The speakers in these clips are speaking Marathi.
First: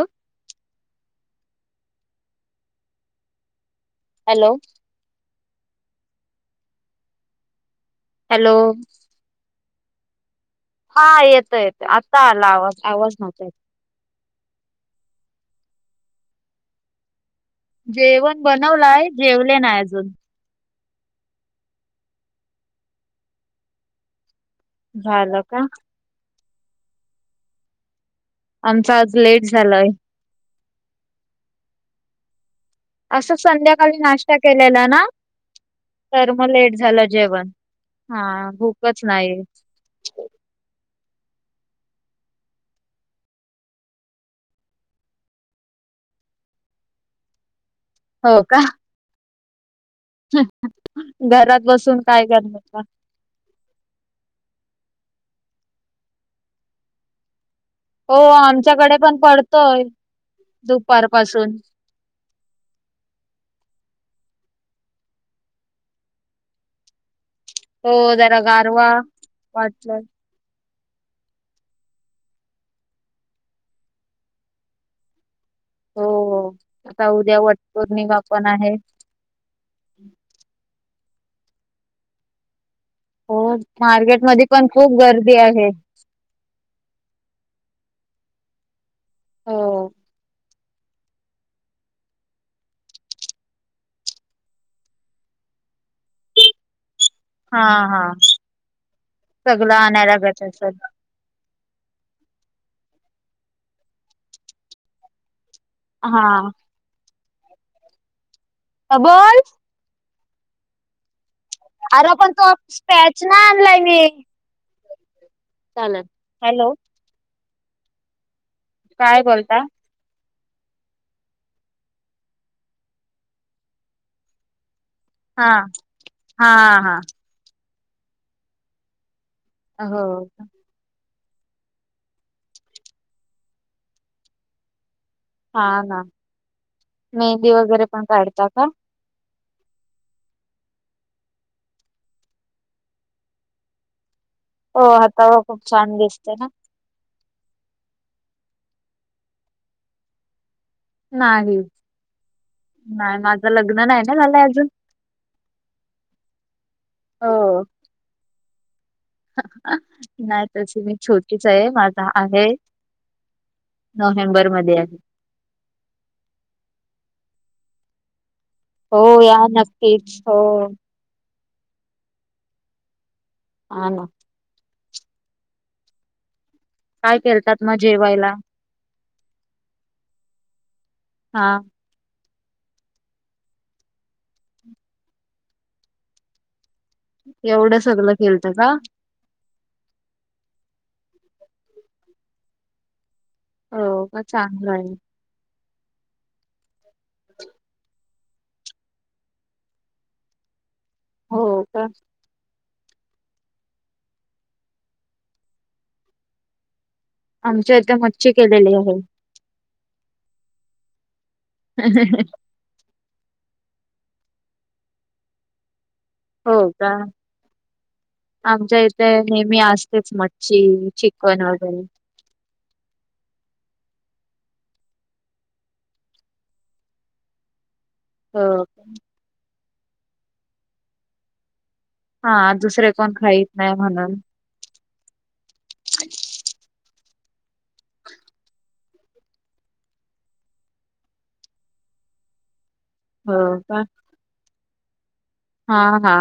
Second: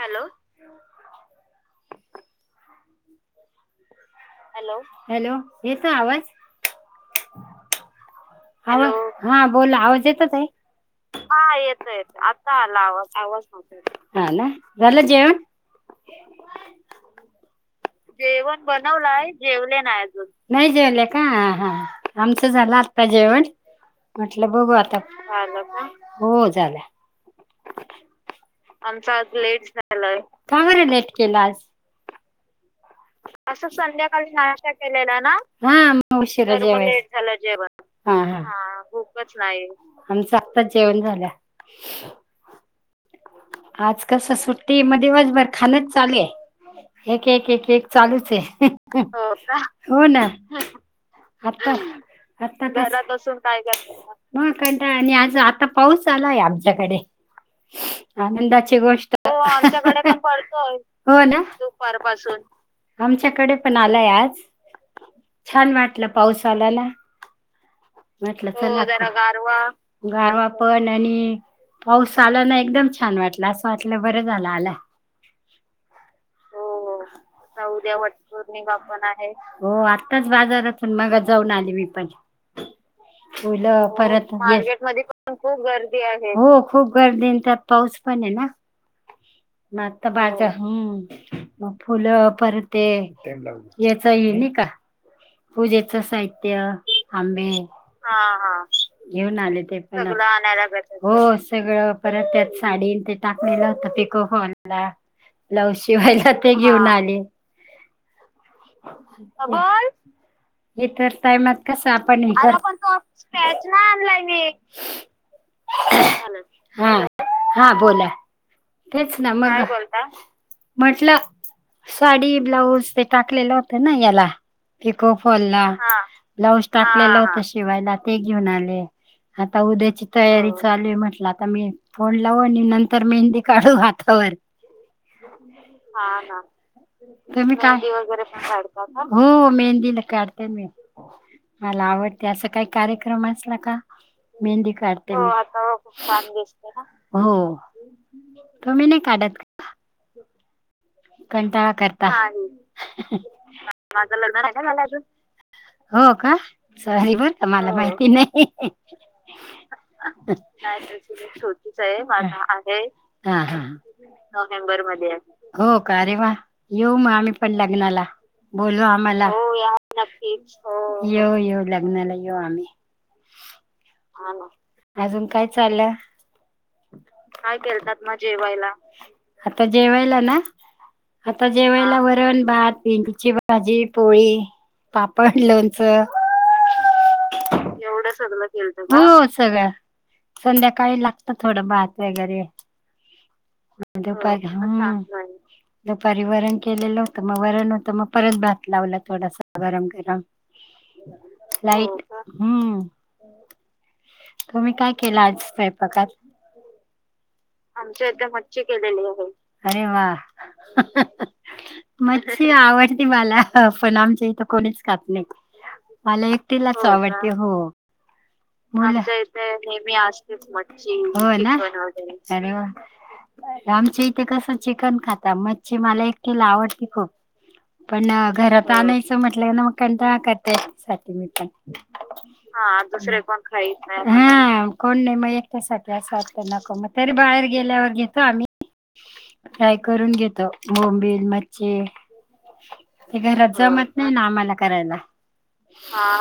हॅलो हॅलो हॅलो येतोय आवाज? हॅलो आवाज हा बोला आवाज येतचं आहे हा येतो येतोय आता येतोय आत्ता आला आवाज आवाज नव्हता येत. हा ना झालं जेवण? जेवण बनवलयं जेवले नाही अजून. नाही जेवले का हा हा हा आमच झालं आता जेवण म्हंटल बघू आता झालं काय हो झालं. आमचं आज लेट झालाय. का बरं लेट केला आज? असं संध्याकाळीचं नाश्ता केलेला ना हम्म मं उशिरा जेवाय त्यामुळे लेट झालं जेवण हा हा हा भूकच नाही, आमचं आत्ताच जेवण झाल्या आज कसं सुट्टी आहे म दिवसभर खाणच चालू आहे एक एक एक एक हो चालूचयं का हं हं हो का हो ना हं घरात आता बसून काय हं करणार आता, का कसं घरात बसून काय करतासा? मग कंटाळा आणि आज आता पाऊस चालू आहे आमच्याकडे, हो आनंदाची आमच्याकडे पण गोष्टचं. हो हं हं हं पडतोय आमच्याकडे पण पडतोय. हो ना, दुपारपासून दुपार पासून आमच्याकडे पण आलाय आज, छान वाटलं पाऊस आलेला. हो जरा म्हटलं चला आत हो गारवा जरा गारवा वाटलं गारवा. पण आणि पाऊस आला ना एकदम छान वाटलं असं वाटलं बर झालं आला. हो होहो उद्या आता उद्या वटपौर्णिमा पण आहे वटपौर्णिमा पण आहे हो आत्ताच बाजारातून मग जाऊन आले मी पण. हो ओलं परत मार्केटमध्ये पण मार्केट खूप मध्ये पण गर्दी खूप आहे गर्दी आहे हो खूप गर्दी अन् त्यात, पाऊस पण आहे ना, मग हो आता बाजर हम्म. मग फुलं परत ये याच ये नी का. पूजेच साहित्य, आंबे हा हा हां हां. घेऊन आले सगळं ते आणाय पण, लागत असेल. हो सगळं परत त्याच साडी अन् ते टाकलेलं होत पिको फॉल ला ब्लाऊज शिवायला हा ते घेऊन आले. हा बोल, हे तर टायमात कस अरे आपण पण हे तो कर स्पॅच नाही [unintelligible] चालेल हॅलो. हा हा बोला तेच ना, मग काय बोलता. म्हटलं साडी ब्लाऊज ते टाकलेलं होतं ना याला. पिको फॉल हा ला हा ब्लाऊज हा. टाकलेल होत शिवायला ते घेऊन आले. आता हो उद्याची तयारी चालू आहे. म्हटलं आता आता मी फोन लावू आणि नंतर मेंदी काढू हातावर. हा ना मेहंदी तुम्ही काम [unintelligible] वगैरे पण काढता का? काढतात ना. मेहंदी ला काढते मी. मला आवडते अस काही कार्यक्रम असला का, मेहंदी काढते हो, हातावर खूप छान दिसते ना हो. तुम्ही नाही काढत का? नाही कंटाळा करता, नाही माझं लग्न नाही माझं लग्न झालंय नाही ना झालय अजून. हो का सॉरी बर का हो. मला माहिती नाही. [inaudible] नाही तशी मी छोटीच आहे माझ आहे हां हा हा. नोव्हेंबर मध्ये आहे. हो का अरे वा येऊ मग आम्ही पण लग्नाला. बोलवा आम्हाला हो या नक्कीच हो येऊ येऊ लग्नाला येऊ आम्ही. हा ना. अजून काय चालंय. काय केलतात मग जेवायला, आता जेवायला ना? हा आता जेवायला वरण. भात भेंडीची भाजी पोळी पापड लोणच. एवढं सगळं केलत, का हो सगळं. संध्याकाळी लागत थोडं भात वगेरे. हो का चांगलं आहे. [unintelligible] दुपारी वरण केलेलं होतं, मग वरण होतं मग परत भात लावला थोडासा गरम गरम. हो का लाईट हम्म. तुम्ही काय केलं आज स्वयंपाकात? आमच्या इथं मच्छी केलेली आहे. अरे वा मच्छी आवड ती मला पण आमच्या इथं कोणीच खात नाहीत. मला हो एकटीलाच का आवडते हो. म्हणजे इथे नेहमी असतेच मच्छी होय ना बनवलेली. [unintelligible] आमच्या इथं कस चिकन खाता, मच्छी मला एकटीला आवडती खूप. पण हो घरात का? आणायचं म्हटलं ना मग कंटाळा करते साठी मी पण. हा दुसरे कोण खाईत नाही. हम्म. कोण नाही म एकट्यासाठी, असं वाटत नको म तरी बाहेर गेल्यावर घेतो आम्ही. फ्राय करून घेताव बोंबील, मच्छी हे हो घरात का जमत नाही ना, आम्हाला करायला, हा हा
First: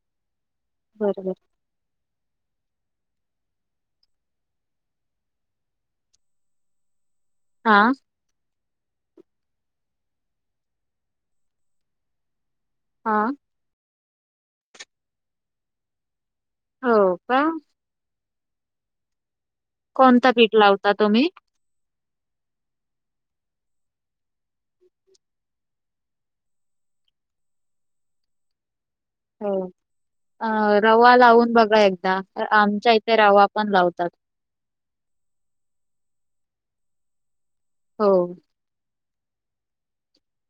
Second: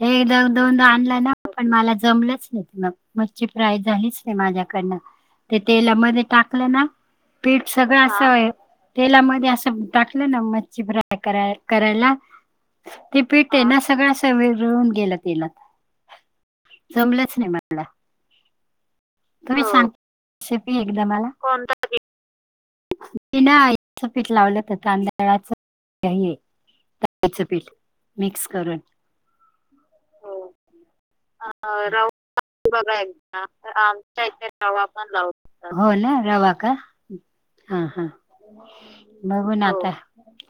हे जाऊन दोनदा आणला ना, बरोबर पण मला जमलच नाही. मगं मच्छी फ्राय झालीच नाही माझ्या कडन. ते तेलामध्ये टाकलं ना, पीठ हा सगळं आसं तेलामध्ये आसं टाकलं ना, मच्छी फ्राय करा करायला हा ती पेटते ना, सगळ आस वीरगळून गेल तेलात. हो जमलंच का नाही मला तुम्ही सांग कोणता पीठ रेसिपी लावता एकदा तुम्ही? मला? बिनाईचं पीठ लावलं का तांदळाच हे? तांदळाचं पीठ मिक्स करून हो अ रवा अ लावून बघा एकदा रवा आमच्या बघा इथे एकदा रवा पण लावतात. आमच्या इथ रवा पण लावतात. ना रवा का, हा हा हो बघू ना आता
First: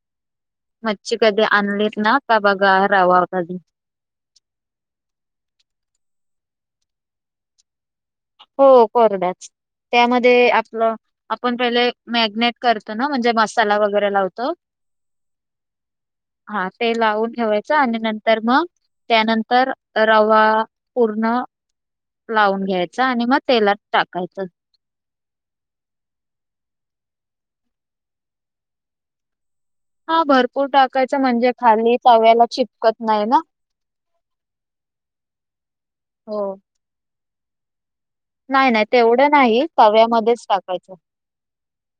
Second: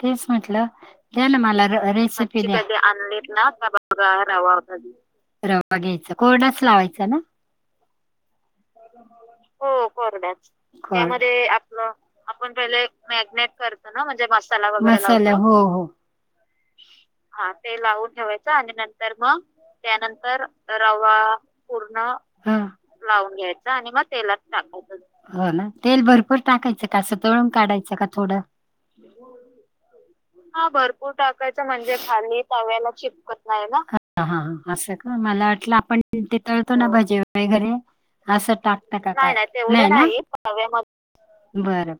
तेच म्हटलं मच्छी दया ना कधी मला आणलीत ना का रेसिपी बघा दया रवा कधी कोरडच लावायच ना? हो कोरडाच हो कोरड्यात त्यामध्ये आपलं त्यामध्ये आपण आपलं पहिले आपण मॅगनेट पहिले करतो ना म्हणजे मॅग्ने मसाला वगैरे लावतो मसाला वगैरे मसाला हो हो हा तेल लावून ठेवायचं, ते आणि लावून नंतर ठेवायचं मग आणि नंतर मग त्यानंतर रवा नंतर रवा पूर्ण लावून घ्यायच आणि मग ते आणि म तेलात टाकायचं हो ना तेल भरपूर टाकायचं का? आस तळून काढायचं का थोडं हा भरपूर टाकायच, म्हणजे खाली तव्याला चिपकत नाही ना मला वाटलं आपण ते हो तळतो ना भाजी वगैरे घरी आसं नाही नाही टाकता का तेवढं नाही? तव्यामध्येच ना टाकायचं बरं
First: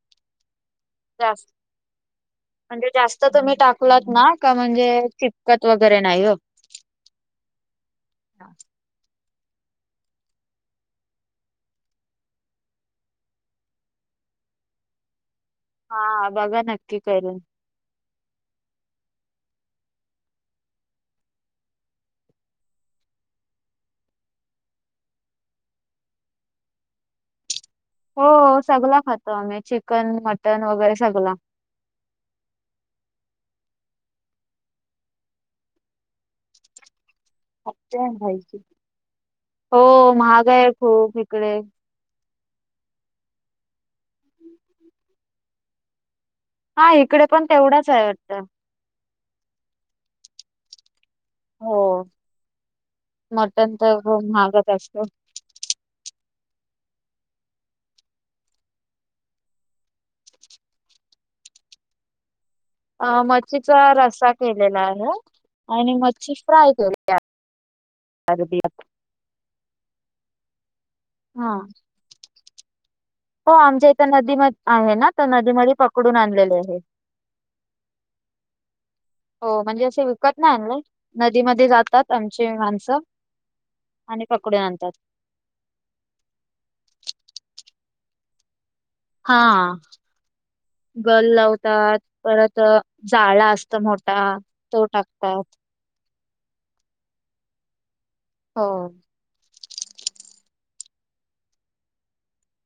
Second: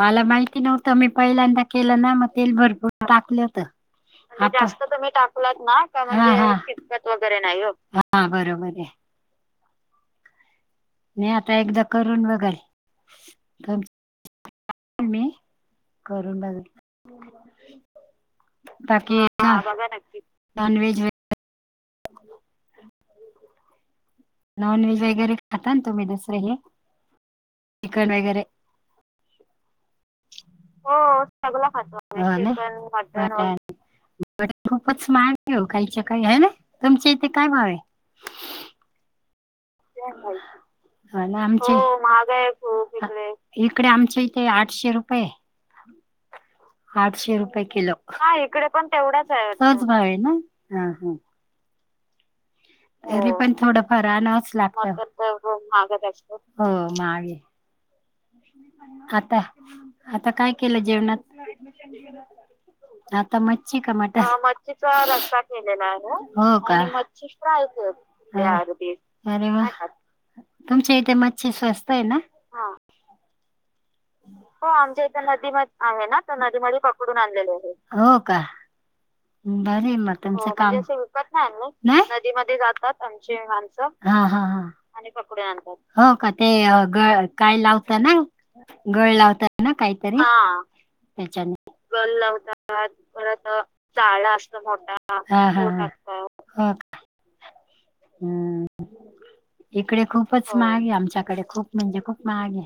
मला माहिती नव्ह त मी जास्त पहिल्यांदा केलं ना, मग तेल म्हणजे भरपूर जास्त टाकलं तुम्ही होत. टाकलात ना का म्हणजे चिपकत वगैरे म्हणजे नाही हो चिटकत वगैरे नाही ओ नाही आता एकदा करून बघाल, मी हा करून बघ बघा नक्की करुन बाकी नॉनव्हेज वै [inaudible] नॉन व्हेज वगैरे खाता ना तुम्ही? दुसरं हे. चिकन वगैरे, हो सगला खातो आम्ही चिकन मटन वगैरे हो सगला. ना खूपच स्मार्ट आहे ओ काहीच्या काही आहे ना, तुमच्या काय भाव आमच्या भाइची हा ना आमची इकडे आमच्या इथे, आठशे रुपये हा इकडे आठशे पण रुपये तेवढाच किलो, आहे वाटतं. तोच भाव आहे ना,? हा हा हो. तरी पण मटण थोडं तर फार खूप आणावच महागच असतो लागत. हो महाग हाय आता, आता काय केलं जेवणात? अ आता मच्छीचा मच्छी का मटन? रस्सा केलेला आहे. आणि मच्छी हो फ्राय का केली अरबीत आरे वा! तुमच्या इथे मच्छी हा. स्वस्त आहे ना? हो आमच्या इथं नदी म हो आहे आमच्या ना इथे तर नदी नदीमध्ये मध्ये आहे पकडून ना, त आणलेले नदीमध्ये आहे. पकडून आणलेले होते हो म्हणजे भारी हे असे म विकत तुमचं नाही काम आणले नदीमध्ये नाह जातात आमची माणसं हा आणि हा पकडून हा. आणतात आणि पकडून आणतात. हो का ते ग काय लावता ना? गळ लावता हा. ना काहीतरी? हा. गल त्याचा लावतात गल परत अ, लावतात परत जाळा असत जाळ मोठा असत तो मोठा. टाकतात. हा हा. मोठासं ह. हम्म. हो इकडे खूपच महागे आमच्याकडे खूप म्हणजे खूप महाग ये.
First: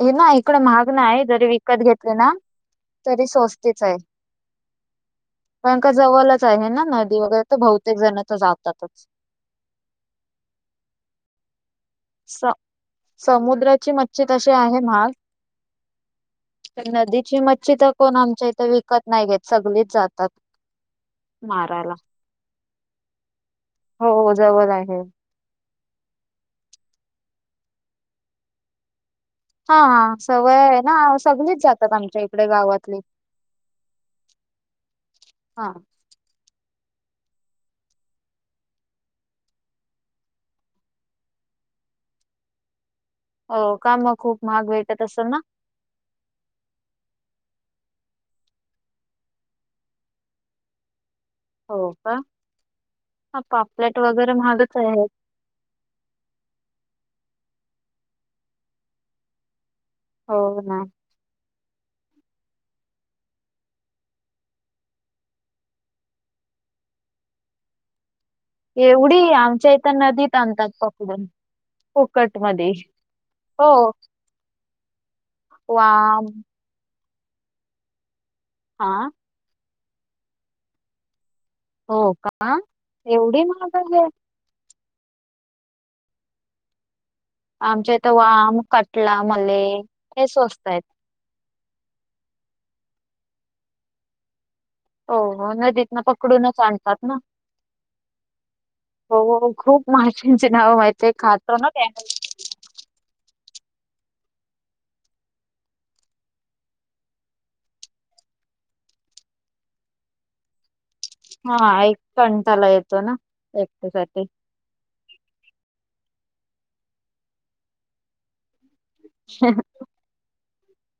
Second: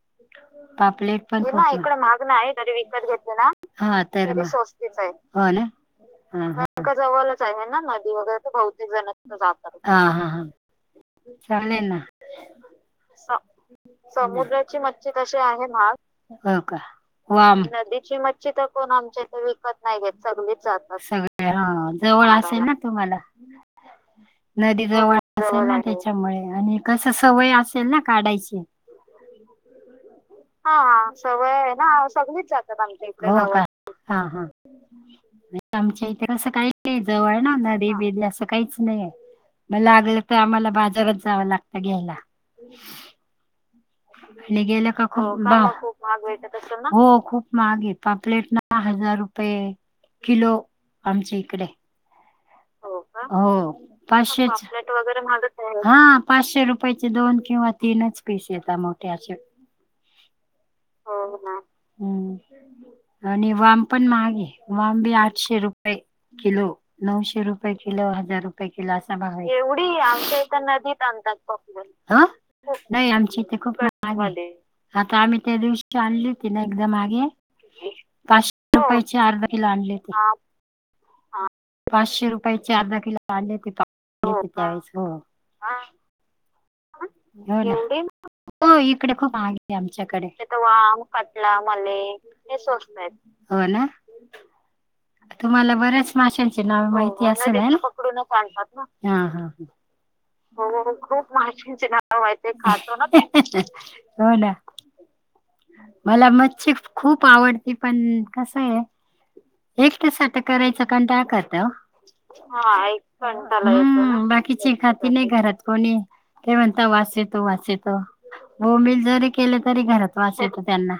हे ना इकडे महाग पापलेट नाही पण जरी खूप महाग विकत इकडे घेतले महाग ना नाय तरी विकत तरी घेतली ना स्वस्तीच आहे. हा तर तरी स्वस्त तय हो ना. कारण का जवळच हा आहे ना हा. नदी जवळच वगैरे तर आहे ना बहुतेक नदी जण तर वगैरे. जातातच. [unintelligible] ह ह चालेल ना. स स समुद्राची मच्छी तशी समुद्राची आहे मच्छी महाग. कशी आहे महाग हो का तर नदीची वाम मच्छी नदी तर कोण दीची मच्छ आमच्या तर इथे कोण विकत आमच्या नाही इथ घेत विकत सगळीच नाही घेत जातात. सगलीच मारायला जातात जवळ असेल ना? तुम्हाला हो नदी आहे. जवळ असेल ना? त्याच्यामुळे आणि कस सवय असेल ना काढायची. हा सवय हा आहे ना हा सवय सगळीच आहे जातात नाही. आमच्या सगळी इकडे जातात गावातली आमच्या इकडे हा हा. हा. आमच्या इथं असं काही जवळये ना नदी बदी असं काहीच नाही म लागलं तर आम्हाला बाजारात जावं लागत घ्यायला. हो का मग खूप महाग गेलं भेटत का ख असेल ना खूप महाग भेटत असेल ना? हो खूप. मागे पापलेट ना हजार रुपये किलो आमच्या इकडे. हो का. हो का हा हो. पापलेट वगैरे पाचशे महागच पापलेट आहेत. वगैरे महागच हाय पाचशे रुपयचे दोन. किंवा तीनच पीस यता मोट्ठे अशे. हो. ना हो ना हम्म. आणि वाम पण महागे वम बी आठशे रुपये. किलो नऊशे रुपये किलो हा हजार रुपये किलो असा एवढी भावये आमच्या एवडी इथं नदीत आमच्या इत आणतात नदीत पकडून आणतात पापलेट फुकट मध्ये कोकणात नाई हो [unintelligible] आता आम्ही त्या दिवशी वाम आणली होती ना एकदम आगे पाचशे हा रुपयाची आर्धा किलो आणली होती. हो पाचशे का रुपयाचे अर्धा किलो एवढी आणले महाग आहे [unintelligible] हा. हो ना आमच्या इथ वा हो इकडे खूप महाग ये आमच्याकडे इथं स्वस्त आहेत. वाम, कटला, मले इतकी स्वास्त होय ना. हो हो तुम्हाला नदीतन बऱ्याच पकडूनच माशांची नावे आणतात ना माहिती असेल ना? पकडूनच आणतात ना. माश्याचे नाव माहितीये खात माशांची नावे माहितीये खातो ना ते अहं अहं हो ना. मला मच्छी खूप आवडती पण कसये एकट्यासाठी करायचं कंटाळा करता ओ. हा एक कंटाला येतो ना [unintelligible] एकट्यासाठी हम्म. बाकीची खाती नाही घरात कोणी. ते म्हणता वास येतो, वास येतो बोंबील जरी केलं तरी घरात वास येतो. त्यांना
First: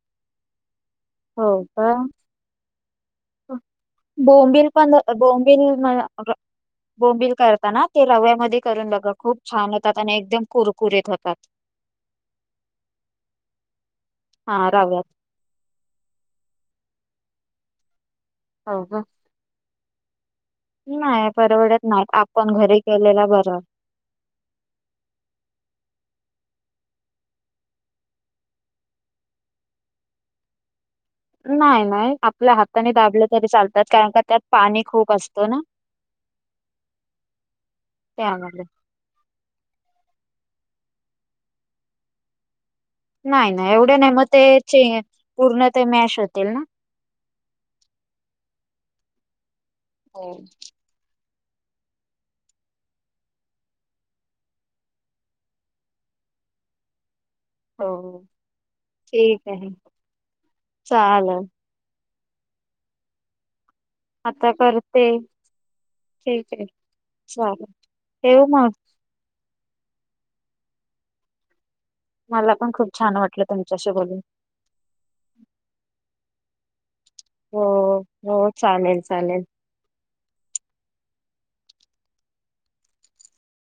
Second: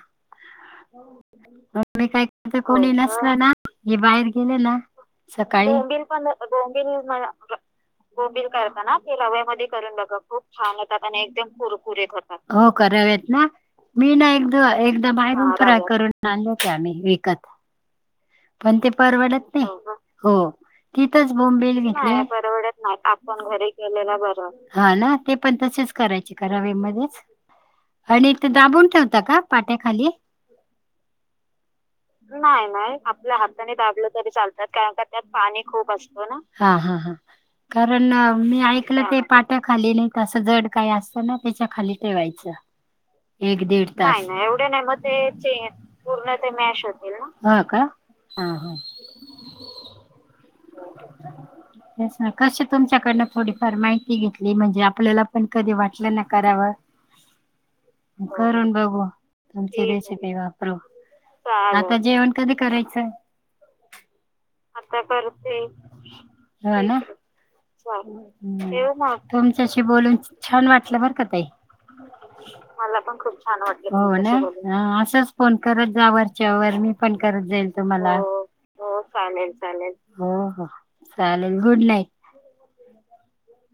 म मी का कोणी नसल ना हे बाहेर गेले बोंबिल ना पण बोंबिल सकाळीं बोंबील पण बोंबिलणा बोंबिल करताना ते बोंबिल रव्यामध्ये काय करून तेना बघा खूप रव्या मधी छान करून होतात बघा. आणि खूप एकदम छान होतात कुरकुरीत आणि एकदम कुरकुरीत होतात हो रव्यात ना. मी ना हा एकदा रव्यात. एकदा बाहेर फ्राय करून आणलते आम्ही विकत. पण हो ते का? परवडत नाई. हो. नाही तिथंच बोंबील परवडत घेतलं. नाही नाई आपण परवडत घरी नाई केलेला आपण बरं. घरी केेलेला बरं. हा ना. ते पण तसेच करायचे का रव्यामध्येच? आणि ते दाबून ठेवता का पाट्याखाली? नाही नाही आपल्या नाय हाताने नाय दाबले आपल्या तरी हाताने चालतात दाबलं कारण का तरी त्यात चालतात पाणी कारण का खूप त्यात असतो ना. पाणी खूप अस तो ना हा हा हा कारण मी त्यामध्ये ऐकलं ते पाटा खाली नाई तस जड काई असत ना त्याच्या खाली ठेवायचं. नाही एक नाही दीड एवढे नाही तास मग नाय नाय ते एवढे नाही मग चे ते चे पूर्ण ते मॅश पूर्ण होतील ते ना. मॅश होतील ना हो का? हा ह. हो स ना कस तुमच्याकडन थोडीफार माहिती घेतली म्हणजे आपल्याला पण कधी वाटलं ना हो करावं करून बघू ठीक आहे तुमची रेसीपी वापरून चालेल आता जेवण कधी करायचंय आता करते ठीक आहे. हा चालेल ठेवू मग नाव मा तुमच्याशी बोलून छान वाटलं बरं का ताई मला पण खूप छान वाटत हो ना असंच फोन करत जावर त्या व मी पण करत हो जाईल तुमला हो चालेल चालेल चालेल हो चालेल गुड नाईट